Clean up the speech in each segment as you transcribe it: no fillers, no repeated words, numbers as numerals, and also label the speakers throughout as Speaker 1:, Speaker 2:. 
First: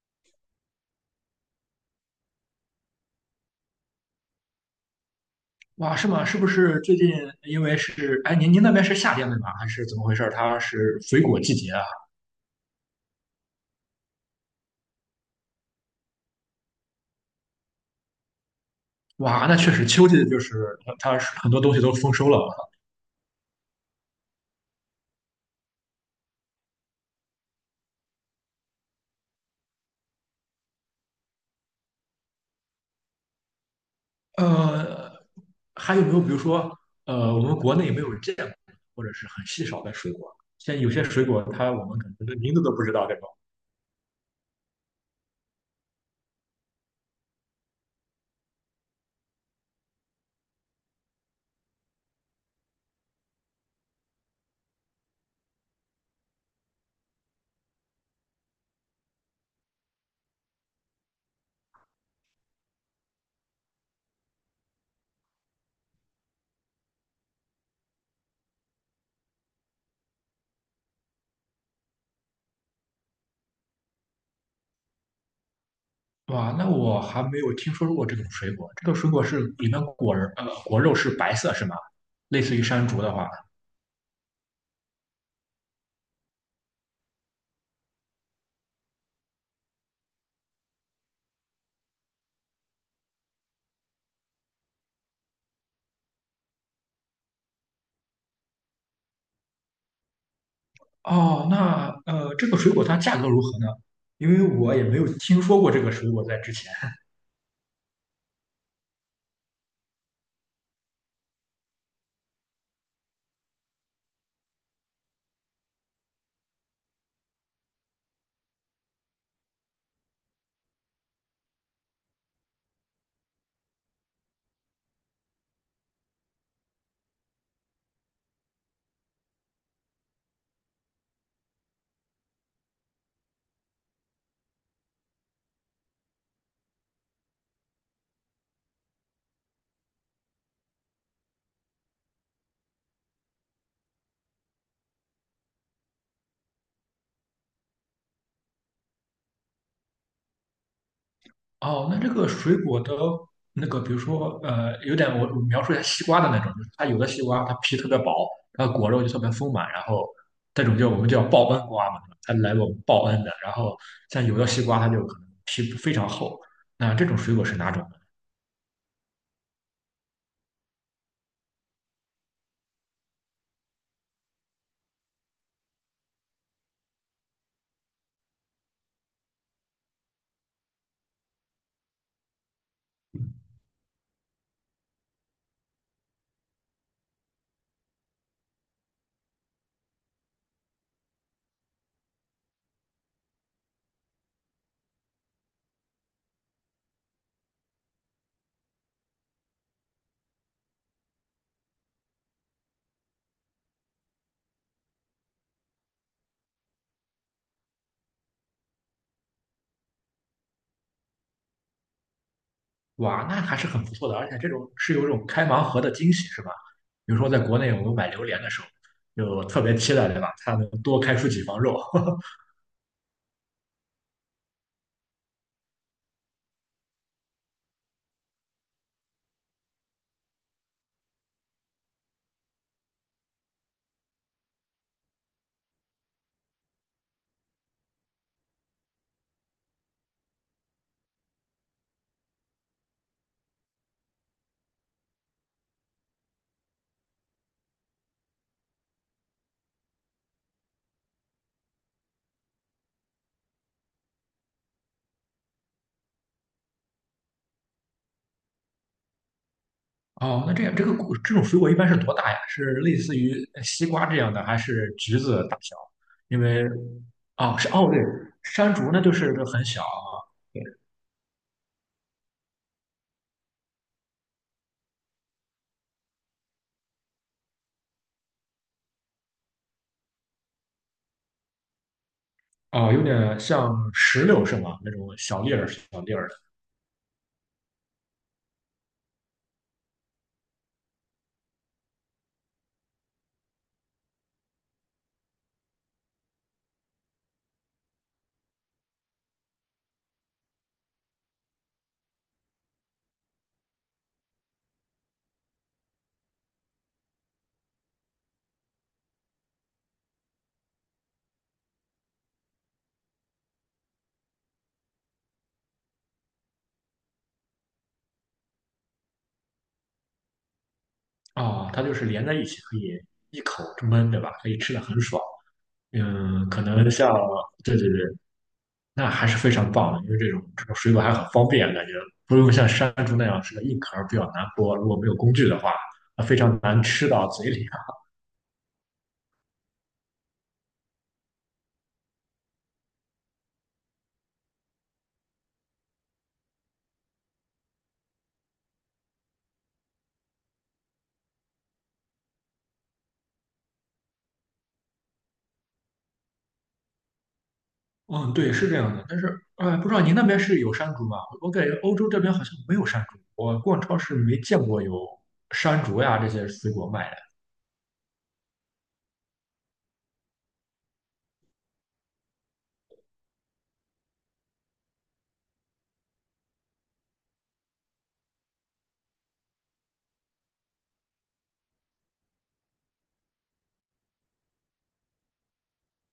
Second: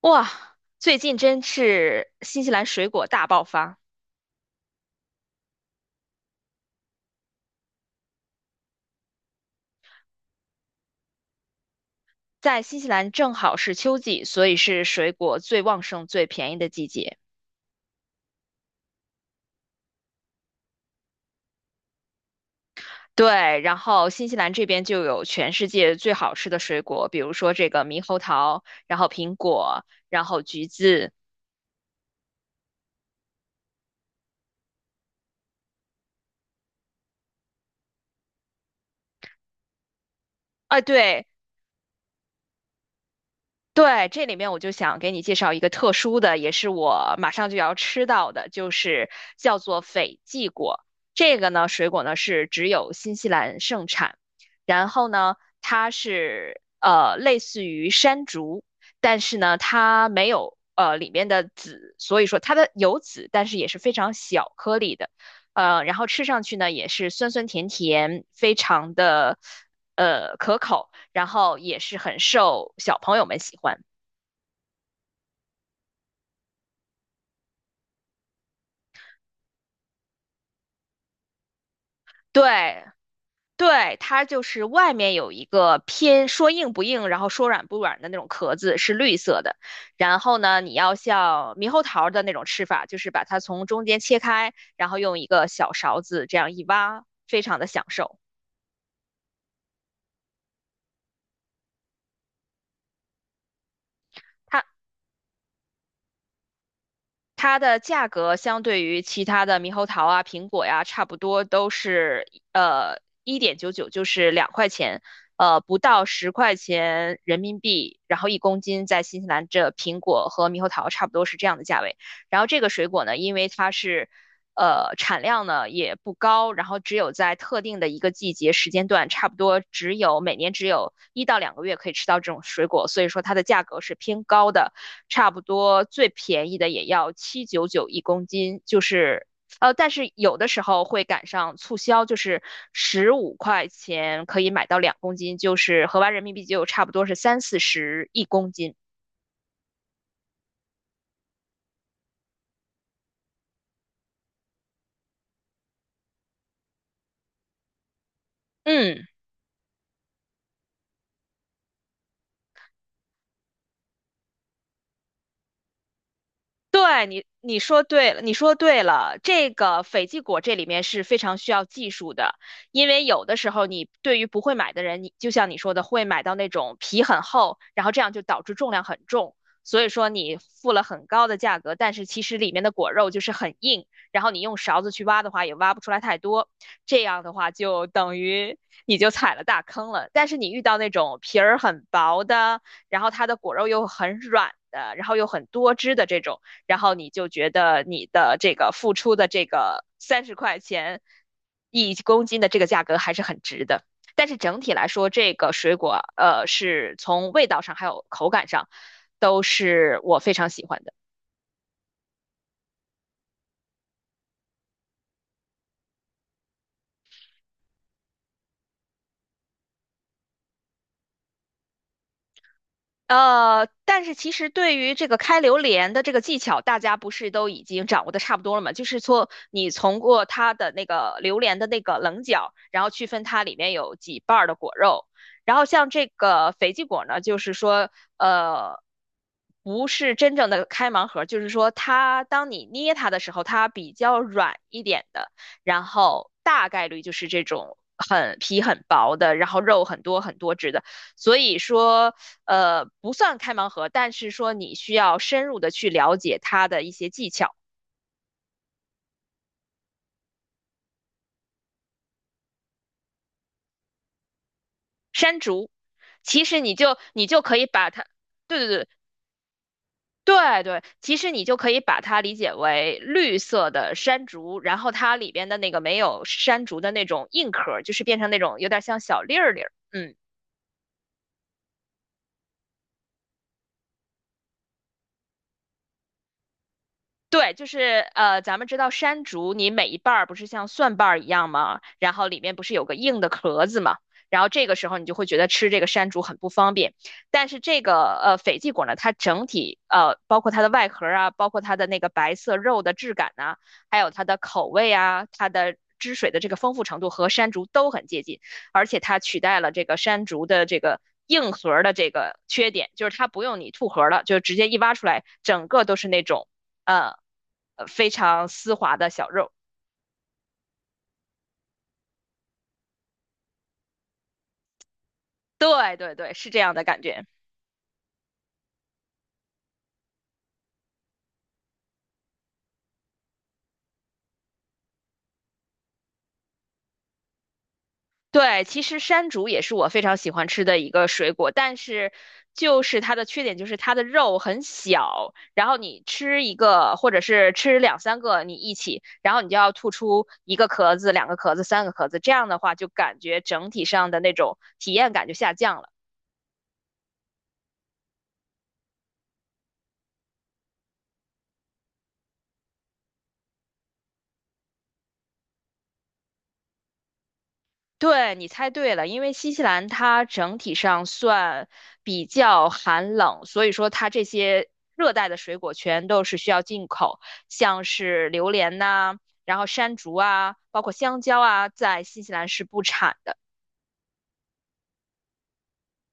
Speaker 1: 哇，最近真是新西兰水果大爆发。
Speaker 2: 哇，是吗？是不是最近因为是，哎，您那边是夏天对吧？还是怎么回事？它是水果季节啊？
Speaker 1: 在新西兰正好是秋季，所以是水果最旺盛、最便宜的季节。
Speaker 2: 哇，那确实秋季就是它是很多东西都丰收了啊。
Speaker 1: 对，然后新西兰这边就有全世界最好吃的水果，比如说这个猕猴桃，然后苹果，然后橘子。
Speaker 2: 呃，还有没有比如说，我们国内没有见过或者是很稀少的水果？现
Speaker 1: 啊，
Speaker 2: 在有些水
Speaker 1: 对，
Speaker 2: 果它我们可能连名字都不知道这种。
Speaker 1: 对，这里面我就想给你介绍一个特殊的，也是我马上就要吃到的，就是叫做斐济果。这个呢，水果呢是只有新西兰盛产，然后呢，它是类似于山竹，但是呢，它没有里面的籽，所以说它的有籽，但是也是非常小颗粒的。然后吃上去呢也是酸酸甜甜，非常的可口。然后也是很受小朋友们喜欢。
Speaker 2: 哇，那我还没有听说过这种水果。这个水果是里面果肉是白色是吗？类似于
Speaker 1: 对
Speaker 2: 山竹的话。
Speaker 1: 对，它就是外面有一个偏说硬不硬，然后说软不软的那种壳子，是绿色的。然后呢，你要像猕猴桃的那种吃法，就是把它从中间切开，然后用一个小勺子这样一挖，非常的享受。
Speaker 2: 哦，那这个水果它价格如何呢？因为
Speaker 1: 它
Speaker 2: 我也没有听说过这个水果在之前。
Speaker 1: 它的价格相对于其他的猕猴桃啊、苹果呀、差不多都是1.99，就是2块钱，不到十块钱人民币，然后一公斤。在新西兰这苹果和猕猴桃差不多是这样的价位。然后这个水果呢，因为它是产量呢也不高，然后只有在特定的一个季节时间段，差不多只有每年只有1到2个月可以吃到这种水果，所以说它的价格是偏高的。差不多最便宜的也要7.99一公斤，就是但是有的时候会赶上促销，就是15块钱可以买到2公斤，就是合完人民币就差不多是30到40一公斤。
Speaker 2: 哦，那这个水果的那个，比如说有点我描述一下西瓜的那种，就是它有的西瓜它皮特别薄，它果肉
Speaker 1: 嗯。
Speaker 2: 就特别丰满，然后这种叫我们叫报恩瓜嘛，它来我们报恩的。然后像有的西瓜它就可能皮非常厚，那这
Speaker 1: 对，
Speaker 2: 种
Speaker 1: 你，
Speaker 2: 水果是
Speaker 1: 你
Speaker 2: 哪
Speaker 1: 说
Speaker 2: 种？
Speaker 1: 对了，你说对了。这个斐济果这里面是非常需要技术的，因为有的时候你对于不会买的人，你就像你说的，会买到那种皮很厚，然后这样就导致重量很重。所以说你付了很高的价格，但是其实里面的果肉就是很硬，然后你用勺子去挖的话也挖不出来太多，这样的话就等于你就踩了大坑了。但是你遇到那种皮儿很薄的，然后它的果肉又很软的，然后又很多汁的这种。然后你就觉得你的这个付出的这个30块钱一公斤的这个价格还是很值的。但是整体来说，这个水果是从味道上还有口感上都是我非常喜欢的。
Speaker 2: 哇，那还是很不错的，而且这种是有一种开盲盒的惊喜，是吧？比如说在国内我们买榴莲的时候，就特别期待，对吧？它能多开出几房肉。
Speaker 1: 但是其实对于这个开榴莲的这个技巧，大家不是都已经掌握的差不多了吗？就是说，你从过它的那个榴莲的那个棱角，然后区分它里面有几瓣儿的果肉。然后像这个肥鸡果呢，就是说，呃，不是真正的开盲盒，就是说它当你捏它的时候，它比较软一点的，然后大概率就是这种很皮很薄的，然后肉很多很多汁的。所以说，不算开盲盒，但是说你需要深入的去了解它的一些技巧。
Speaker 2: 哦，那这样这个果这种水果一般是多大呀？是类似于西瓜这样的，还是橘子大小？因
Speaker 1: 其实
Speaker 2: 为
Speaker 1: 你就可
Speaker 2: 哦
Speaker 1: 以
Speaker 2: 是哦
Speaker 1: 把
Speaker 2: 对，
Speaker 1: 它，对对
Speaker 2: 山
Speaker 1: 对
Speaker 2: 竹那就很小啊，
Speaker 1: 对
Speaker 2: 对
Speaker 1: 对，其实你就可以把它理解为绿色的山竹，然后它里边的那个没有山竹的那种硬壳就是变成那种有点像小粒儿粒儿，嗯。
Speaker 2: 哦有点像石榴是吗？那种小粒儿小粒儿的
Speaker 1: 对，就是咱们知道山竹，你每一瓣儿不是像蒜瓣儿一样吗？然后里面不是有个硬的壳子吗？然后这个时候你就会觉得吃这个山竹很不方便。但是这个斐济果呢，它整体包括它的外壳啊，包括它的那个白色肉的质感呐、还有它的口味啊，它的汁水的这个丰富程度和山竹都很接近，而且它取代了这个山竹的这个。硬核儿的这个缺点就是它不用你吐核儿了，就直接一挖出来，整个都是那种呃非常丝滑的小肉。
Speaker 2: 哦，它就是连在一起可以一口闷，对吧？可以吃的很爽。
Speaker 1: 对对对，
Speaker 2: 嗯，
Speaker 1: 是这
Speaker 2: 可
Speaker 1: 样的
Speaker 2: 能
Speaker 1: 感
Speaker 2: 像，
Speaker 1: 觉。
Speaker 2: 对对对，那还是非常棒的，因为这种水果还很方便，感觉不用像山竹那样是个硬壳儿比较难剥，如果没有工具的话，那非常难吃到嘴里啊。
Speaker 1: 对，其实山竹也是我非常喜欢吃的一个水果，但是就是它的缺点就是它的肉很小，然后你吃一个或者是吃两三个你一起，然后你就要吐出一个壳子、两个壳子、三个壳子，这样的话就感觉整体上的那种体验感就下降了。
Speaker 2: 嗯，对，是这样的，但是哎，不知道您那边是有山竹吗？我感觉欧洲这边好像没有山竹，我逛超市没见过有山竹呀这些水果卖的。
Speaker 1: 对，你猜对了，因为新西兰它整体上算比较寒冷，所以说它这些热带的水果全都是需要进口，像是榴莲呐、然后山竹啊，包括香蕉啊，在新西兰是不产的。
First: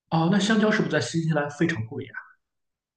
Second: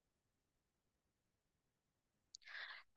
Speaker 2: 哦，那香蕉是不是在新西兰非常贵？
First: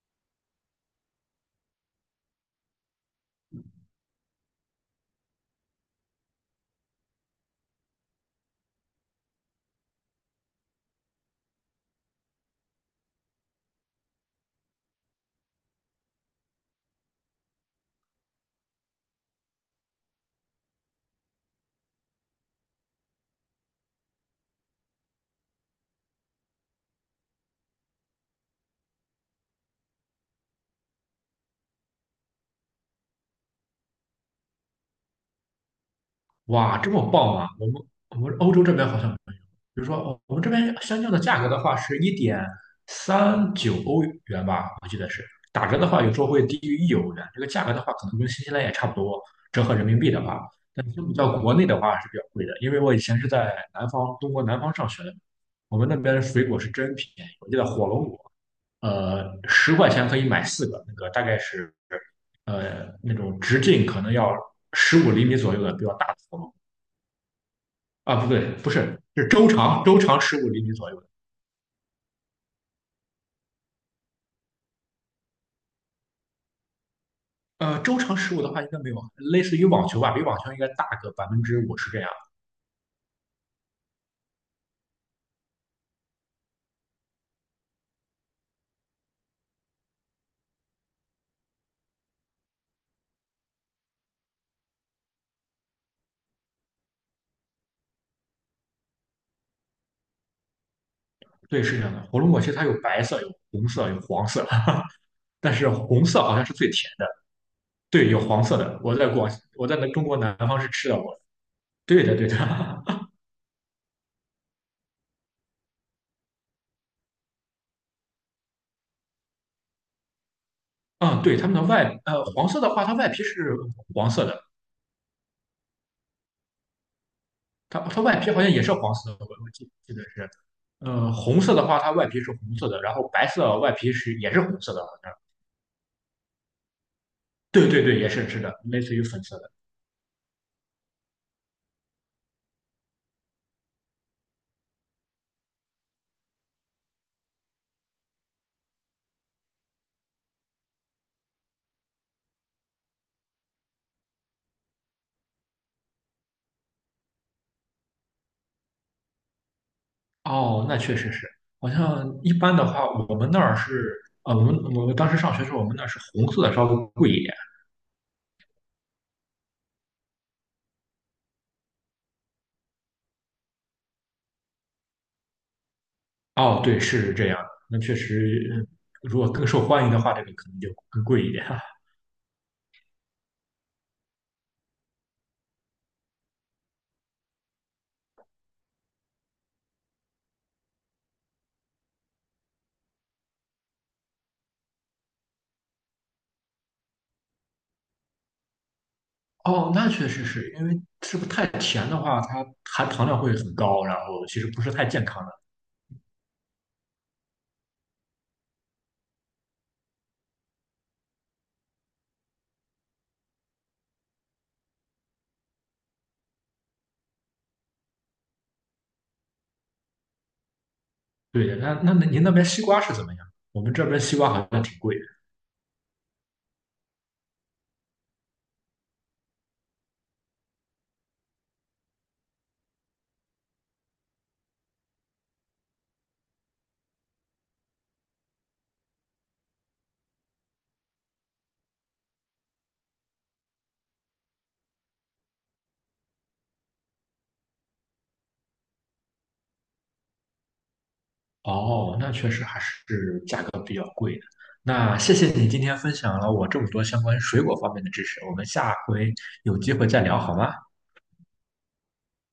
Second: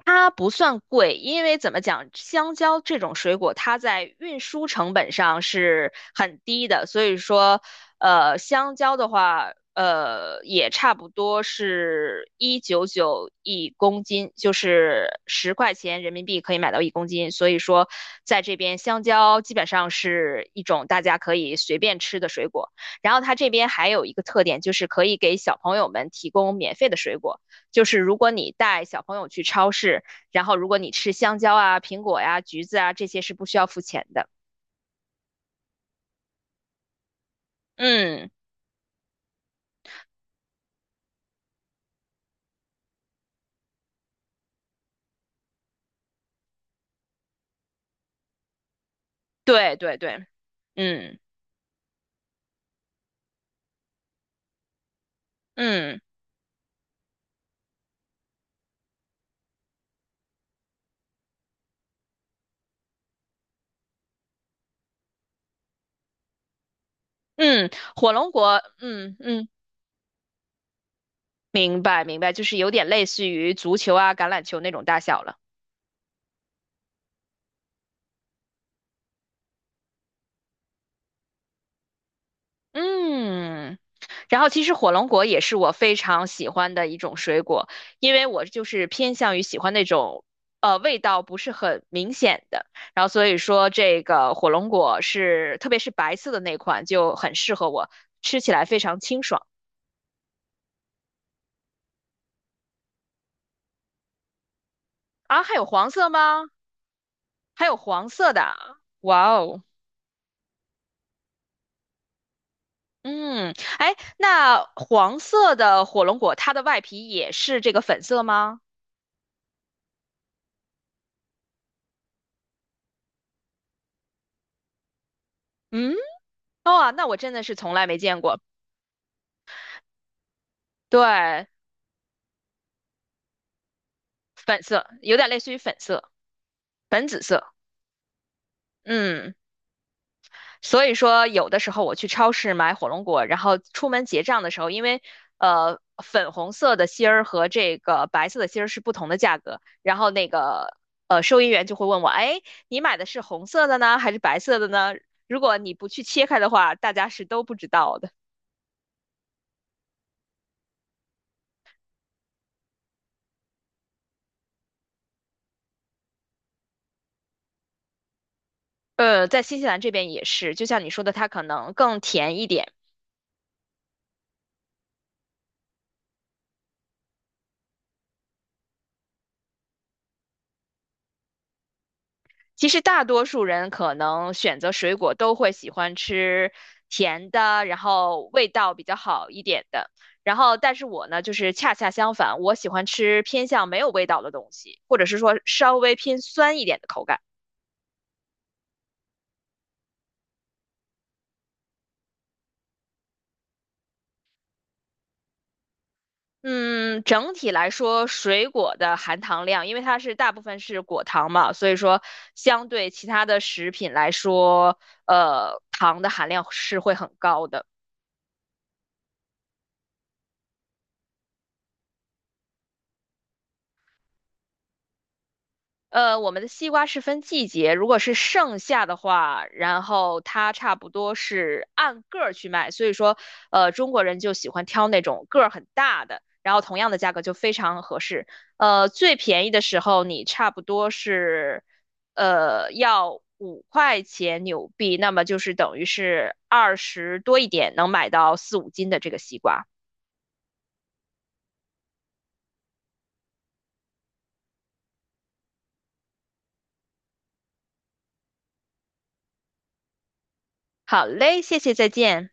Speaker 1: 它不算贵，因为怎么讲，香蕉这种水果，它在运输成本上是很低的，所以说，香蕉的话，也差不多是1.99一公斤，就是十块钱人民币可以买到一公斤，所以说，在这边香蕉基本上是一种大家可以随便吃的水果。然后它这边还有一个特点，就是可以给小朋友们提供免费的水果。就是如果你带小朋友去超市，然后如果你吃香蕉啊、苹果呀、橘子啊，这些是不需要付钱的。
Speaker 2: 哇，这么棒啊！我们我
Speaker 1: 嗯，
Speaker 2: 们欧洲这边好像没有，比如说哦我们这边香蕉的价格的话是1.39欧元吧，我记得是打折的话，有时候会低于1欧元。这个价格的话，可能跟新西兰也差不多，折合
Speaker 1: 对
Speaker 2: 人
Speaker 1: 对
Speaker 2: 民币的
Speaker 1: 对，
Speaker 2: 话，但相比
Speaker 1: 嗯
Speaker 2: 较国内的话是比较贵的，因为我以前是在南方，中国南方上学的，我们那
Speaker 1: 嗯
Speaker 2: 边的水果是真便宜，我记得火龙果，10块钱可以买四个，那个大概是那种直径可能要十五厘米左右的比较大的火龙。
Speaker 1: 嗯，火
Speaker 2: 啊，不
Speaker 1: 龙
Speaker 2: 对，
Speaker 1: 果，
Speaker 2: 不是，
Speaker 1: 嗯
Speaker 2: 是周
Speaker 1: 嗯，
Speaker 2: 长，周长十五厘米左右的。
Speaker 1: 明白明白，就是有点类似于足球啊、橄榄球那种大小了。
Speaker 2: 周长十五的话应该没有，类似于网球吧，比网球应该大个50%这样。
Speaker 1: 嗯，然后其实火龙果也是我非常喜欢的一种水果，因为我就是偏向于喜欢那种味道不是很明显的，然后所以说这个火龙果是特别是白色的那款就很适合我，吃起来非常清爽
Speaker 2: 对，是这样的。火龙果其实它有白色、有红色、有黄色，
Speaker 1: 啊。
Speaker 2: 但
Speaker 1: 还有
Speaker 2: 是
Speaker 1: 黄
Speaker 2: 红
Speaker 1: 色
Speaker 2: 色好像
Speaker 1: 吗？
Speaker 2: 是最甜的。
Speaker 1: 还有黄
Speaker 2: 对，有
Speaker 1: 色的，
Speaker 2: 黄色的。
Speaker 1: 哇哦，
Speaker 2: 我在那中国南方是吃到过的。对的，对的。
Speaker 1: 嗯，哎，那黄色的火龙果它的外皮也是这个粉色吗？
Speaker 2: 嗯，对，它们的外，呃，黄色的话，它外皮是黄色的，
Speaker 1: 嗯，哦啊，那我真的是从
Speaker 2: 它
Speaker 1: 来没
Speaker 2: 它外
Speaker 1: 见
Speaker 2: 皮
Speaker 1: 过。
Speaker 2: 好像也是黄色的，我记得是。红
Speaker 1: 对，
Speaker 2: 色的话，它外皮是红色的，然后白色外皮是也是红
Speaker 1: 粉
Speaker 2: 色的，
Speaker 1: 色，
Speaker 2: 好像。
Speaker 1: 有点类似于粉色、粉紫色。
Speaker 2: 对对对，也是的，类似于粉
Speaker 1: 嗯，
Speaker 2: 色的。
Speaker 1: 所以说有的时候我去超市买火龙果，然后出门结账的时候，因为粉红色的芯儿和这个白色的芯儿是不同的价格，然后那个收银员就会问我，哎，你买的是红色的呢，还是白色的呢？如果你不去切开的话，大家是都不知道的。
Speaker 2: 哦，那确实是。好像一般的话，我们那儿是，我们当时上学的时候，我们那儿是红色的稍微贵一点。
Speaker 1: 在新西兰这边也是，就像你说的，它可能更甜一点。
Speaker 2: 哦，对，是这样的。那确实，如果更受欢迎的话，这个可能就更贵一点。
Speaker 1: 其实大多数人可能选择水果都会喜欢吃甜的，然后味道比较好一点的。然后，但是我呢，就是恰恰相反，我喜欢吃偏向没有味道的东西，或者是说稍微偏酸一点的口感。
Speaker 2: 哦，那确实是因为是不是太甜的话，它含糖量会很高，然后其实不是太健康的。
Speaker 1: 嗯，整体来说，水果的含糖量，因为它是大部分是果糖嘛，所以说相对其他的食品来说，糖的含量是会很高的。
Speaker 2: 对的，那您那边西瓜是怎么样？我们这边西瓜好像挺贵。
Speaker 1: 我们的西瓜是分季节，如果是盛夏的话，然后它差不多是按个儿去卖，所以说，中国人就喜欢挑那种个儿很大的，然后同样的价格就非常合适。最便宜的时候你差不多是，要5块钱纽币，那么就是等于是20多一点能买到4到5斤的这个西瓜。
Speaker 2: 哦，那确实还是价格比较贵的。那谢谢你今天分享了我这么多相关水果方面的知识，我们下回有机会再聊好吗？
Speaker 1: 好嘞，谢谢，再见。